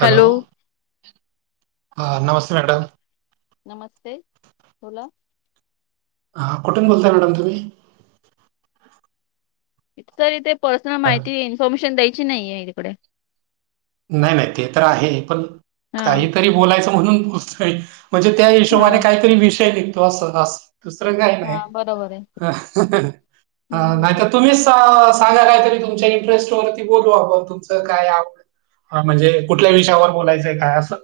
Hello हां नमस्ते madam नमस्ते बोला हा कुठून बोलताय मॅडम तुम्ही सर इथे पर्सनल अ, माहिती इन्फॉर्मेशन द्यायची नाय ये इकडे नाय नाय ते तर आहे पण हा काहीतरी बोलायचं म्हणून [unintelligible] म्हणजे त्या हा हिशोबाने काहीतरी विषय निघतो. असं असं दुसरं काय नाय हा बरोबर आहे ह हम्म हम्म नाय हम्म तर तुम्हीच सांगा काय तरी तुमच्या इंटरेस्ट वरती बोलू आपण तुमच काय आवड हा म्हणजे कुठल्या विषयावर बोलायचंय काय असं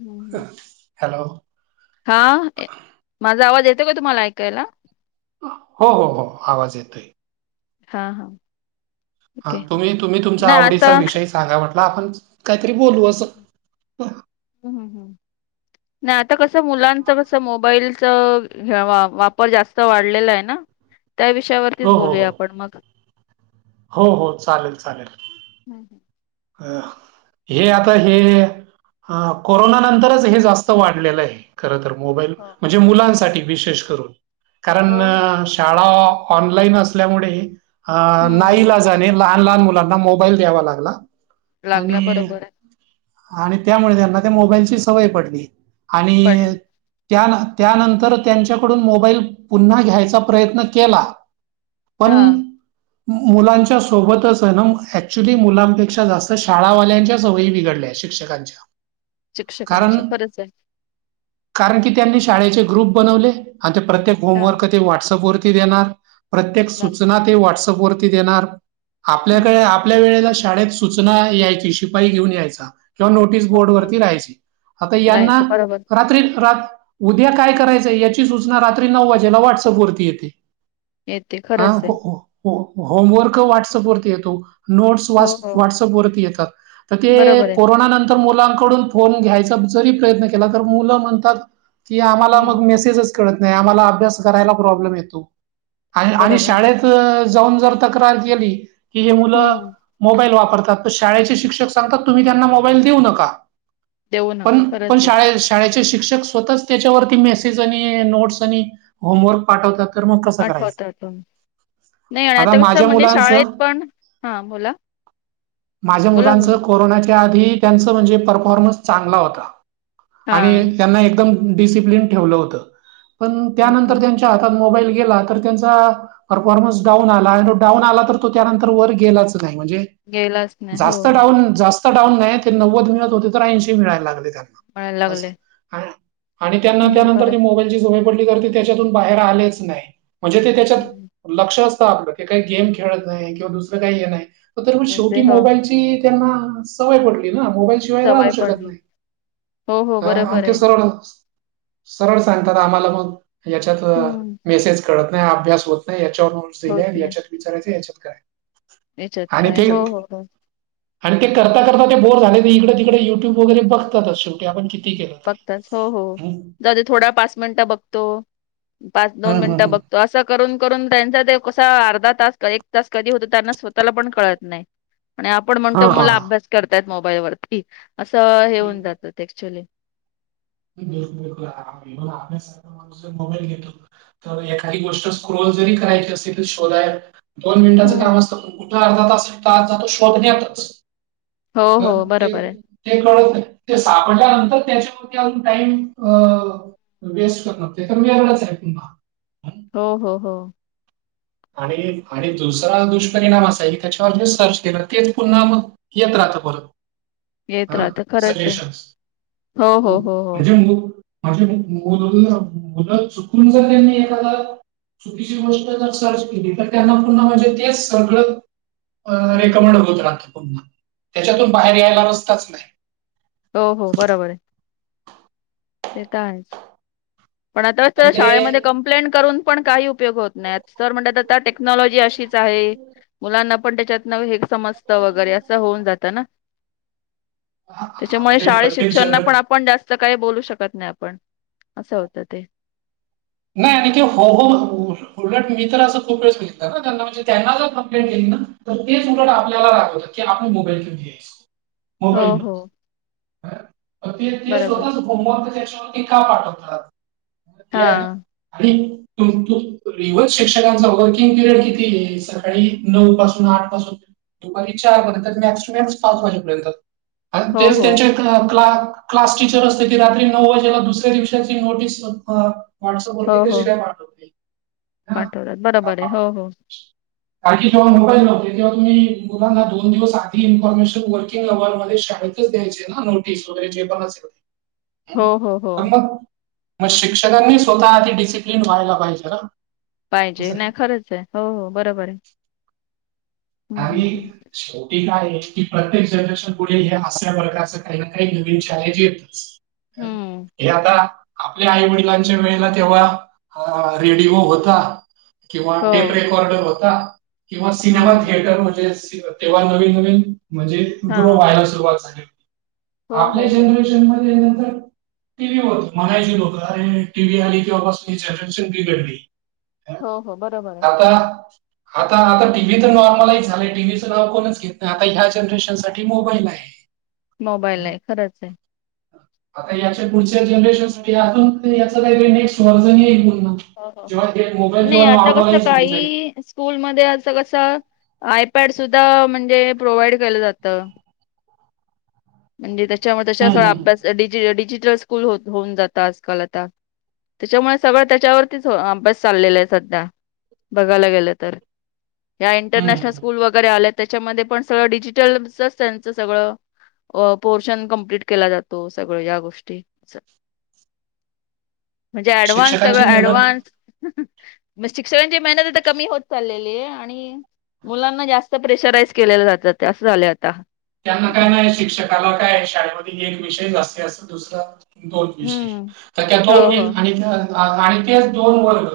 हम्म हम्म. हॅलो हा माझा आवाज येतोय का तुम्हाला ऐकायला हों हों हों आवाज येतोय. हां हां. हां तुम्ही तुम्ही तुमचा नाही आता आवडीचा विषय सांगा म्हंटला आपण काहीतरी बोलू असं- हो, हुं हुं [unintelligible] नाय आता कसं मुलांच कंस मोबाईलच ह्या वा वापर जास्त वाढलेला आहे नां त्या विषयावरतीच बोलूया आपण मंग. हों हों चालेल चालेल. हुं हूं [unintelligible] हे आता हे- हां कोरोना नंतरच हे जास्त वाढलेलंय. खर तर मोबाईल हो म्हणजे मुलांसाठी विशेष करून हो हो कारण- शाळा ऑनलाईन असल्यामुळे आं हम्म नाईलाज- झाले लहान लाहान मुलांना मोबाईल द्यावा लागला. लागला आणि बरोबर आहे आणि त्यामुळे त्यांना त्या मोबाईलची सवय पडली. पडली आणि- त्या त्यानंतर त्यांच्याकडून मोबाईल पुन्हा घ्यायचा प्रयत्न केला- पण हा मुलांच्या सोबतच हायना एँकच्युली मुलांपेक्षा जास्- त शाळावाल्यांच्या सवयी बिघडल्या शिक्षकांच्या. कारण शिक्षकांच खरंच आहे. कारण की त्यांनी शाळेचे ग्रुप बनवले आणि ते प्रत्येक हा होमवर्क- ते व्हॉट्सअप वरती देणार, प्रत्येक ला- सूचना ते व्हॉट्सअप वरती देणार. हम्म आपल्याकडे आपल्या वेळेला शाळेत सूचना यायची शिपाई घेऊन यायचा. किंवा नोटीस हो बोर्ड हो. वरती राहायची आता यांना जायचं बरोबर रात्रीत रात्र- उद्या काय करायचंय याची सूचना रात्री नऊ वाजेला व्हॉट्सअप वरती येते. येते हां खरंच आहे. हो -हो -होमवर्क व्हॉट्सअप वरती येतो नोट्स हो व्हा- हो व्हॉट्सअप वरती येतात तर ते बरोबर आहे. कोरोनानं- तर मुलांकडून फोन घ्यायचा जरी प्रयत्न केला तर मुलं म्हणतात- की आम्हाला मग हम्म मेसेजच कळत नाही, आम्हाला अभ्यास करायला प्रॉब्लेम येतो. आण आणि बरोबर आहे शाळेत जाऊन जर तक्रार केली की हे मुलं हम्म मोबाईल वाप- करतात शाळेचे शिक्षक सांगतात तुम्ही त्यांना मोबाईल देऊ नका. देऊ नका पण पण खरंच आहे. शाळेस- शाळेचे शिक्षक स्वतःच त्याच्यावरती मेसेज आणि नोट्स आणि होमवर्क पाठवतात. तर मग कसं करायचं पाठवतातून आणि आता कसं माझ्या म्हणजे मुलांचं शाळेत पण हा बोला- माझ्या बोला बोला मुलांचं कोरोनाच्या आधी त्यांचं म्हणजे परफॉर्मन्स चांगला होता. हा आणि त्यांना एकदम डिसिप्लन ठेवलं होत पण ओके त्यानंतर त्यां- च्या हातात मोबाईल गेला तर त्यांचा- परफॉर्मन्स डाऊन आला आणि तो डाऊन आला तर तो त्यानंतर वर गेलाच नाही म्हणजे- गेलाच- नाही हो जास्त डाऊन जास्त डाऊन नायी ते नव्वद मिळत होते तर ऐंशी मिळायला लागले त्यांना. म्हणायला अस लागले आण आणि त्यांना हम्म बरं त्यानंतर मोबाईलची सवय- पडली कारण ते त्याच्यातून बाहेर आलेच नाय म्हणजे ते त्याच्यात हम्म. लक्ष असतं आपलं की काही गेम खेळत नाही किंवा दुसरं काही हे नाही त तरी पण शेव- असे हो त्याची त्यांना सवय पडली नां. शिवाय राहू सवय शकत पडली नाही हो हो आं आणि बरोबर ते आहे सरळच- सरळ सांगतात आम्हाला मग ह्याच्यात हम्म मेसेज- कळत नाय, अभ्यास होत नाही याच्यावर नोट्स दिले, होत याच्यात विचारायच, याच्यात काय- याचत आणि काय हों ते हों हों आणि ते करता करता ते बोर झाले ते इकडे तिकडे युट्यूब वगैरे बघतातच शेवटी आपण किती केलं तरी बघताच हो हो हं? दादा थोडा पाच मिनिटं बघतो पाच दोन हं, हं, मिनिटं हं. बघ तो असं करून करून त्यांचा ते कसा अर्धा तास एक तास कधी होतो त्यांना स्वतःला पण कळत नाही आणि आपण हा म्हणतो हा मुला हा. अभ्यास करतायत मोबाईल वरती असं हे होऊन जातात ऍक्च्युली ला घेतो तर एखादी गोष्ट स्क्रोल जरी करायची असे तर शोधाय दोन मिनिटांचं हम्म काम असतं पण कुठं अर्धा तास आणि तास जात शोधण्यातच. हो ह हो ते बरोबर आहे ते कळत ते सापडल्यानंतर त्याच्यावरती अजून टाईम अ वेस्ट करत नते तर मरणारच आहे पुन्हा. हो हो हो. आणि आणि दुसरा दुष्परिणाम असा क त्याच्यावर ज सर्च केलं तेच पुन्हा मग येतं राहत बर. येत हा राहत खरंच आहे सजेशन हो [unintelligible] हो हो हो म्हणे मुलं चुकून जर त्यांनी एखाद चुकीची गोष्ट जर सर्च केली तर त्यांना पुन्हा म्हणजे तेचं सगळ हं. रेकमेंड होत राहत. त्याच्यातून बाहेर यायला रस्ताच नाही. हो हो बरोबर आहे. ते तर आहेच पण आताच तर शाळेमध्ये कंप्लेंट करून पण काही उपयोग होत नाही आता सर म्हणतात टेक्नॉलॉजी अशीच आहे मुलांना पण त्याच्यातनं समजत वगैरे असं होऊन जातं ना. आ- आता त्याच्यामुळे ते शाळे प्रत्येक शिक्षण जनरेशन पण आपण जास्त काही बोलू शक त नाही आपण असं होत ते. नाही आणि के हो हो उलट मी तर असं खूप वेळेस बघित ना त्यांना म्हणजे त्यांना जर कंप्लेंट केली ना तर तेच उलट आपल्याला रागवतात. कि आपण मोबाईल घयच हो, मोबाईल हो. ते ते बरोबर. स्वतःच होम वर्क त्याच्यावरती का पाठवतात हे आहे ना हां. आणि तू रिवार्स शिक्षकांचा वर्किंग पिरियड कितीये सकाळी नऊ पासून आठ पासून दुपारी चार परीयंत मॅक्स टू मॅक्स पाच वाजेपर्यंत आणि हो, तेच हो. त्यांच्या क्लास टीचर असते ती रात्री नऊ वाजेला दुसऱ्या दिवसाची नोटीस व्हाट्सअँप वरती हो, हो. कशी काय पाठवते. हा पाठवतात बरोबर आहे हो हो. कारण की जेव्हा मोबाईल नव्हते तेव्हा तुम्ही मुलाना दोन दिवस आधी इन्फॉर्मेशन वर नवाल शाळेतच द्यायचे ना नोटीस वगैरे जे पण असेल हो, हो, हो. ते. मग शिक्षकांनी स्वतः आधी डिसिप्लिन व्हायला पाहिजे ना. पाहिजे असं आहे. नाही खरंच आहे हो हो बरोबर आहे. हं, हं, आणि हं. [unintelligible] एक आहे की प्रत्येक जनरेशन पुढे हे अस्या वर्गाचं काही ना काही नवीन शाळजी येतचं. हं. हे आता आपल्या आई वडिलांच्या वेळेला तेव्हा रेडिओ होता, किंवा टेप हो. रेकॉर्डर होता, किंवा सिनेमा हं, हं. थेटर म्हणजे तेव्हा नवीन नवीन म्हणजे ग्रो हां. व्हायला सुरुवात झाली होती हो, आपल्या हो, हो. जनरेशन मध्ये नंतर टीव्ही म्हणायची लोक अरे टीव्ही आली कि बापास [unintelligible] घडली. हो हो बरोबर आहे. आता आता आता टीव्ही तर नॉ र्मल झालंय टीव्हीचं नाव कोणच घेत नाही आता ह्या जनरेशन साठी मोबाईल आहे. मोबाईल हं. आहे खरंच आहे. आता याच्या पुढच्या जनरेशनसाठी अजून याच काहीतरी नेक्स्ट वर्जन येईल पण मग. हं हा नाही आता कस होऊन जाईल. काही स्कूलमध्ये असं कस आयपॅड सुद्धा म्हणजे प्रोव्हाइड केलं जात म्हणजे त्याच्यामध्ये हम्म सगळा हम्म अभ्यास डीजी डिजिटल स्कूल होऊन जात आज काल आता त्याच्यामुळे सगळंच त्याच्यावरतीच अभ्यास चाललेला आहे सध्या बघायला गेलं तर. ह्या इंटरनॅशनल हम्म स्कूल वगैरे आल्यात त्याच्यामध्ये पण सगळं डिजिटलचच त्यांचं सगळं अ पोर्शन कंप्लीट केला जातो सगळं या गोष्टी. [inaudible] म्हणजे ऍडव्हान्स सगळं शिक्षकांची मेहनत ऍडव्हान्स म शिक्षकची मेहनत आता कमी होत चाललेली आहे आणि मुलांना जास्त प्रेशराईज केलेलं जात असं झालं आता. त्यांना काय नाही शिक्षकाला काय शाळेमध्ये एक विषय जास्ते अस दुसरं दोन विषय हम्म तर [unintelligible] हो हो आणि त्या आणि तेच दोन वर्ग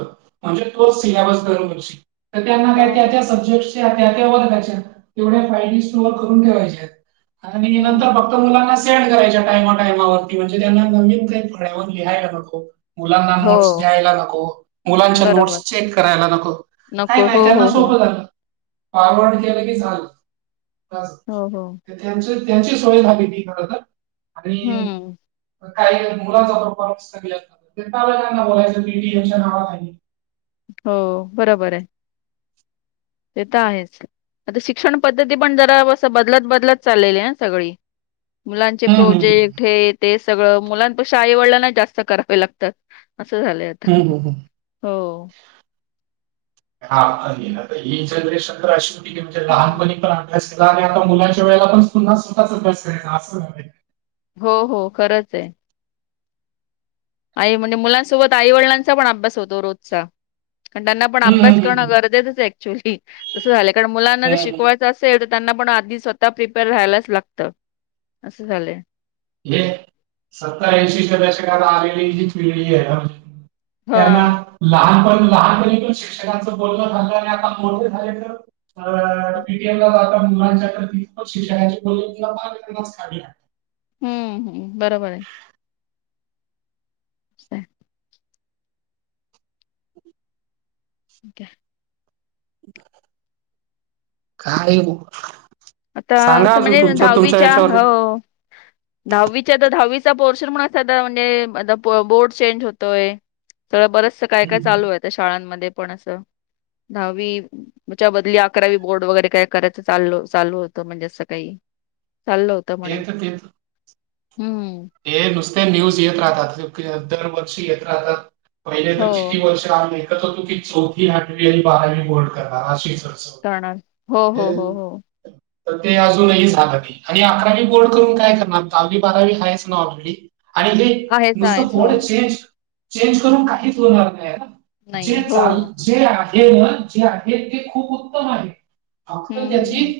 म्हणजे तोच सिलेबस दर वर्षी तर त्यांना हो काय त्या हो त्या सब्जेक्टच्या त्या त्या वर्गाच्या तेवढ्या फाय डीोअर करून ठेवायचे आणि नंतर हम्म ब मुलांना सेंड करायच्या टायमा टायमावरती म्हणजे त्यांना नवीन काही फळ्यावर लिहायला नको. मुलांना हो नोट्स द्यायला नको मुलांच्या बरोबर. नोट्स चेक करायला नको. का नको हो नाही त्यांना हो हो सोपं झालं, फौरवड केलं की झालं. हो हो. त्यां त्यांची सोय झाली ती खर तर आणि हम्म काही मुलाचा प्रफॉर्मन्स असतलकांना बोलायचं टीच्या नाव हो बरोबर आहे. ते तर आहेच. आता शिक्षण पद्धती पण जरा अससं बदलत बदलत चाललेली आहे. सगळी मुलांचे हम्म हम्म प्रोजेक्ट कुठे ते सगळं मुलांपेक्षा आई वडिलांना जास्त करावे लागतात असं झाले. हम् हम ह. हा अ ना ही जनरेशन तर अशी होती की म्हणजे हम्म लहानपणी प्र अभ्यास केला आणि आता मुलांच्या वेळेला पण पुन्हा स्वतःच अभ्यास कचा असं. हो हो खरंच आहे. आई म्हणजे मुलांसोबत आई वडिलांचा पण अभ्यास होतो रोजचा कारण त्यांना पण हम्म अभ्यास हम्म हम्म करणं गरजेचंच ऍक्च्युअली तसं झालं कारण मुलांना हम्म. हम्म हम्म. शिकवायचं. त्यांना पण आधी स्वतः प्रिपेअर राहायलाच लागत असं झालंय हे सत्तरऐंशीच्या दशकाला आलेली जी पिढी आहे. हा त्यांना लहानपण लहानपणीतून शिक्षकांचं बोलणं झालं आणि आता मोठे झाले. अ पीटीएम ला जा मुलांच्या प्रतीचं शिक्षणाची बवी हम्म हम् बरोबर आहे. अ. अठीक काय आता सांगा असं अजून म्हणजे तुमचं तुमच्या दहावीच्या याच्यावरती हो दहावीच्या तर दहावीचा पोर्शन म्हणून असा म्हणजे आता बोर्ड चेंज होतोय. सगळं बरचस काय काय हम्म, चालू आहे. शाळांमध्ये पण असं दहावीच्या बदली अकरावी बोर्ड वगैरे काय करायचं चालो. चालू होत म्हणजे असं काही चाललं होत म्हणे तेच तेच हम्म. हे नुसते न्यूज येत राहतात दरवर्षी येत राहतात. पहिले तर हो किती वर्ष राह ऐ एकत होतो की चौथी आठवी आणि बारावी बोर्ड करणार हाशी खर्च. करणार हो, हो, हो, हो. तर ते अजूनही झालं की. आणि अकरावी बोर्ड करून काय करणार दहावी बारावी हायच ना ऑलरेडी. आणि हे आहेच नुसतं आहेच हो बड चेंज चेंज करून काहीच होणार नाही ना. जे नाहीये हो चाल जे आहे. मग जे आहे. ते खूप उत्तम आहे. फक्त हम्म हम्म त्याची हम्म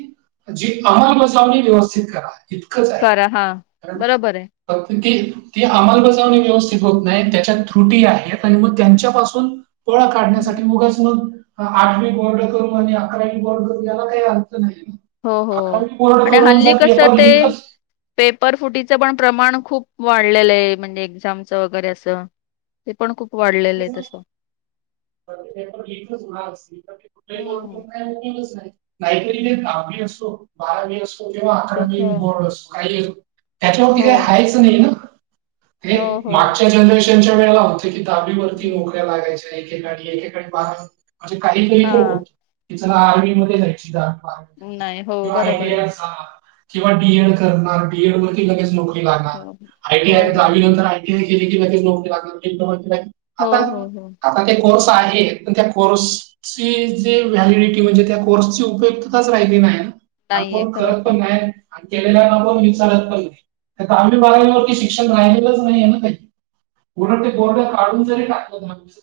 जी अंमलबजावणी व्यवस्थित करा. इतकंच आहे करा हा कारण बरोबर आहे. फक्त गेल ती अंमलबजावणी व्यवस्थित होत नाही. त्याच्या त्रुटी आहेत आणि मग त्यांच्यापासून पळ हम्म. काढण्यासाठी मुगच मग आठवी बॉर्ड करू आणि अकरावी बॉर्ड ला काही अर्थ नाही हो हो आकामी बोर्ड आणि करून हल्ली जर कसं पेपर ते कच पेपर फुटीचं पण प्रमाण खूप वाढलेलं आहे म्हणजे एक्झामच वगैरे असं ते पण खूप वाढलेलं आहे तसं पेपर लिकच होत असतील तर कुठे हम्म. ब काहीतरी ते दहावी असो बारावी असो किंवा हो अकडमी हो बोर्ड असो काही येतो. त्यातवरती काही हो हायच नाही ना हे हो हो. मागच्या जनरेशनच्या वेळेला होते की दाबीवरती हम्म. नोकऱ्या लागायच्या का एका बार म्हणे काही कहीित्रक हा होत की चला आर्मी मध्ये जायची. नाही हो बरोबर आयटी आहे किंवा बीएड करणार बीएड वरती लगेच नोकरी हो लागणार हो आयटीआय हो आयटी केली की नोकरी लाग हो हो हो आता ते कोर्स आहे प त्या कोर्स ची जे व्हॅलिडिटी म्हणजे त्या कोर्सची उपयुक्तच राहिली नाही ना आणि नाहीये कोण खरंच खत आहे. पण नाही आणि केलेल्याना पण विचारत पण नाही आम्ही बाारंवरती शिक्ष नाही बर्ड काढ जरीाक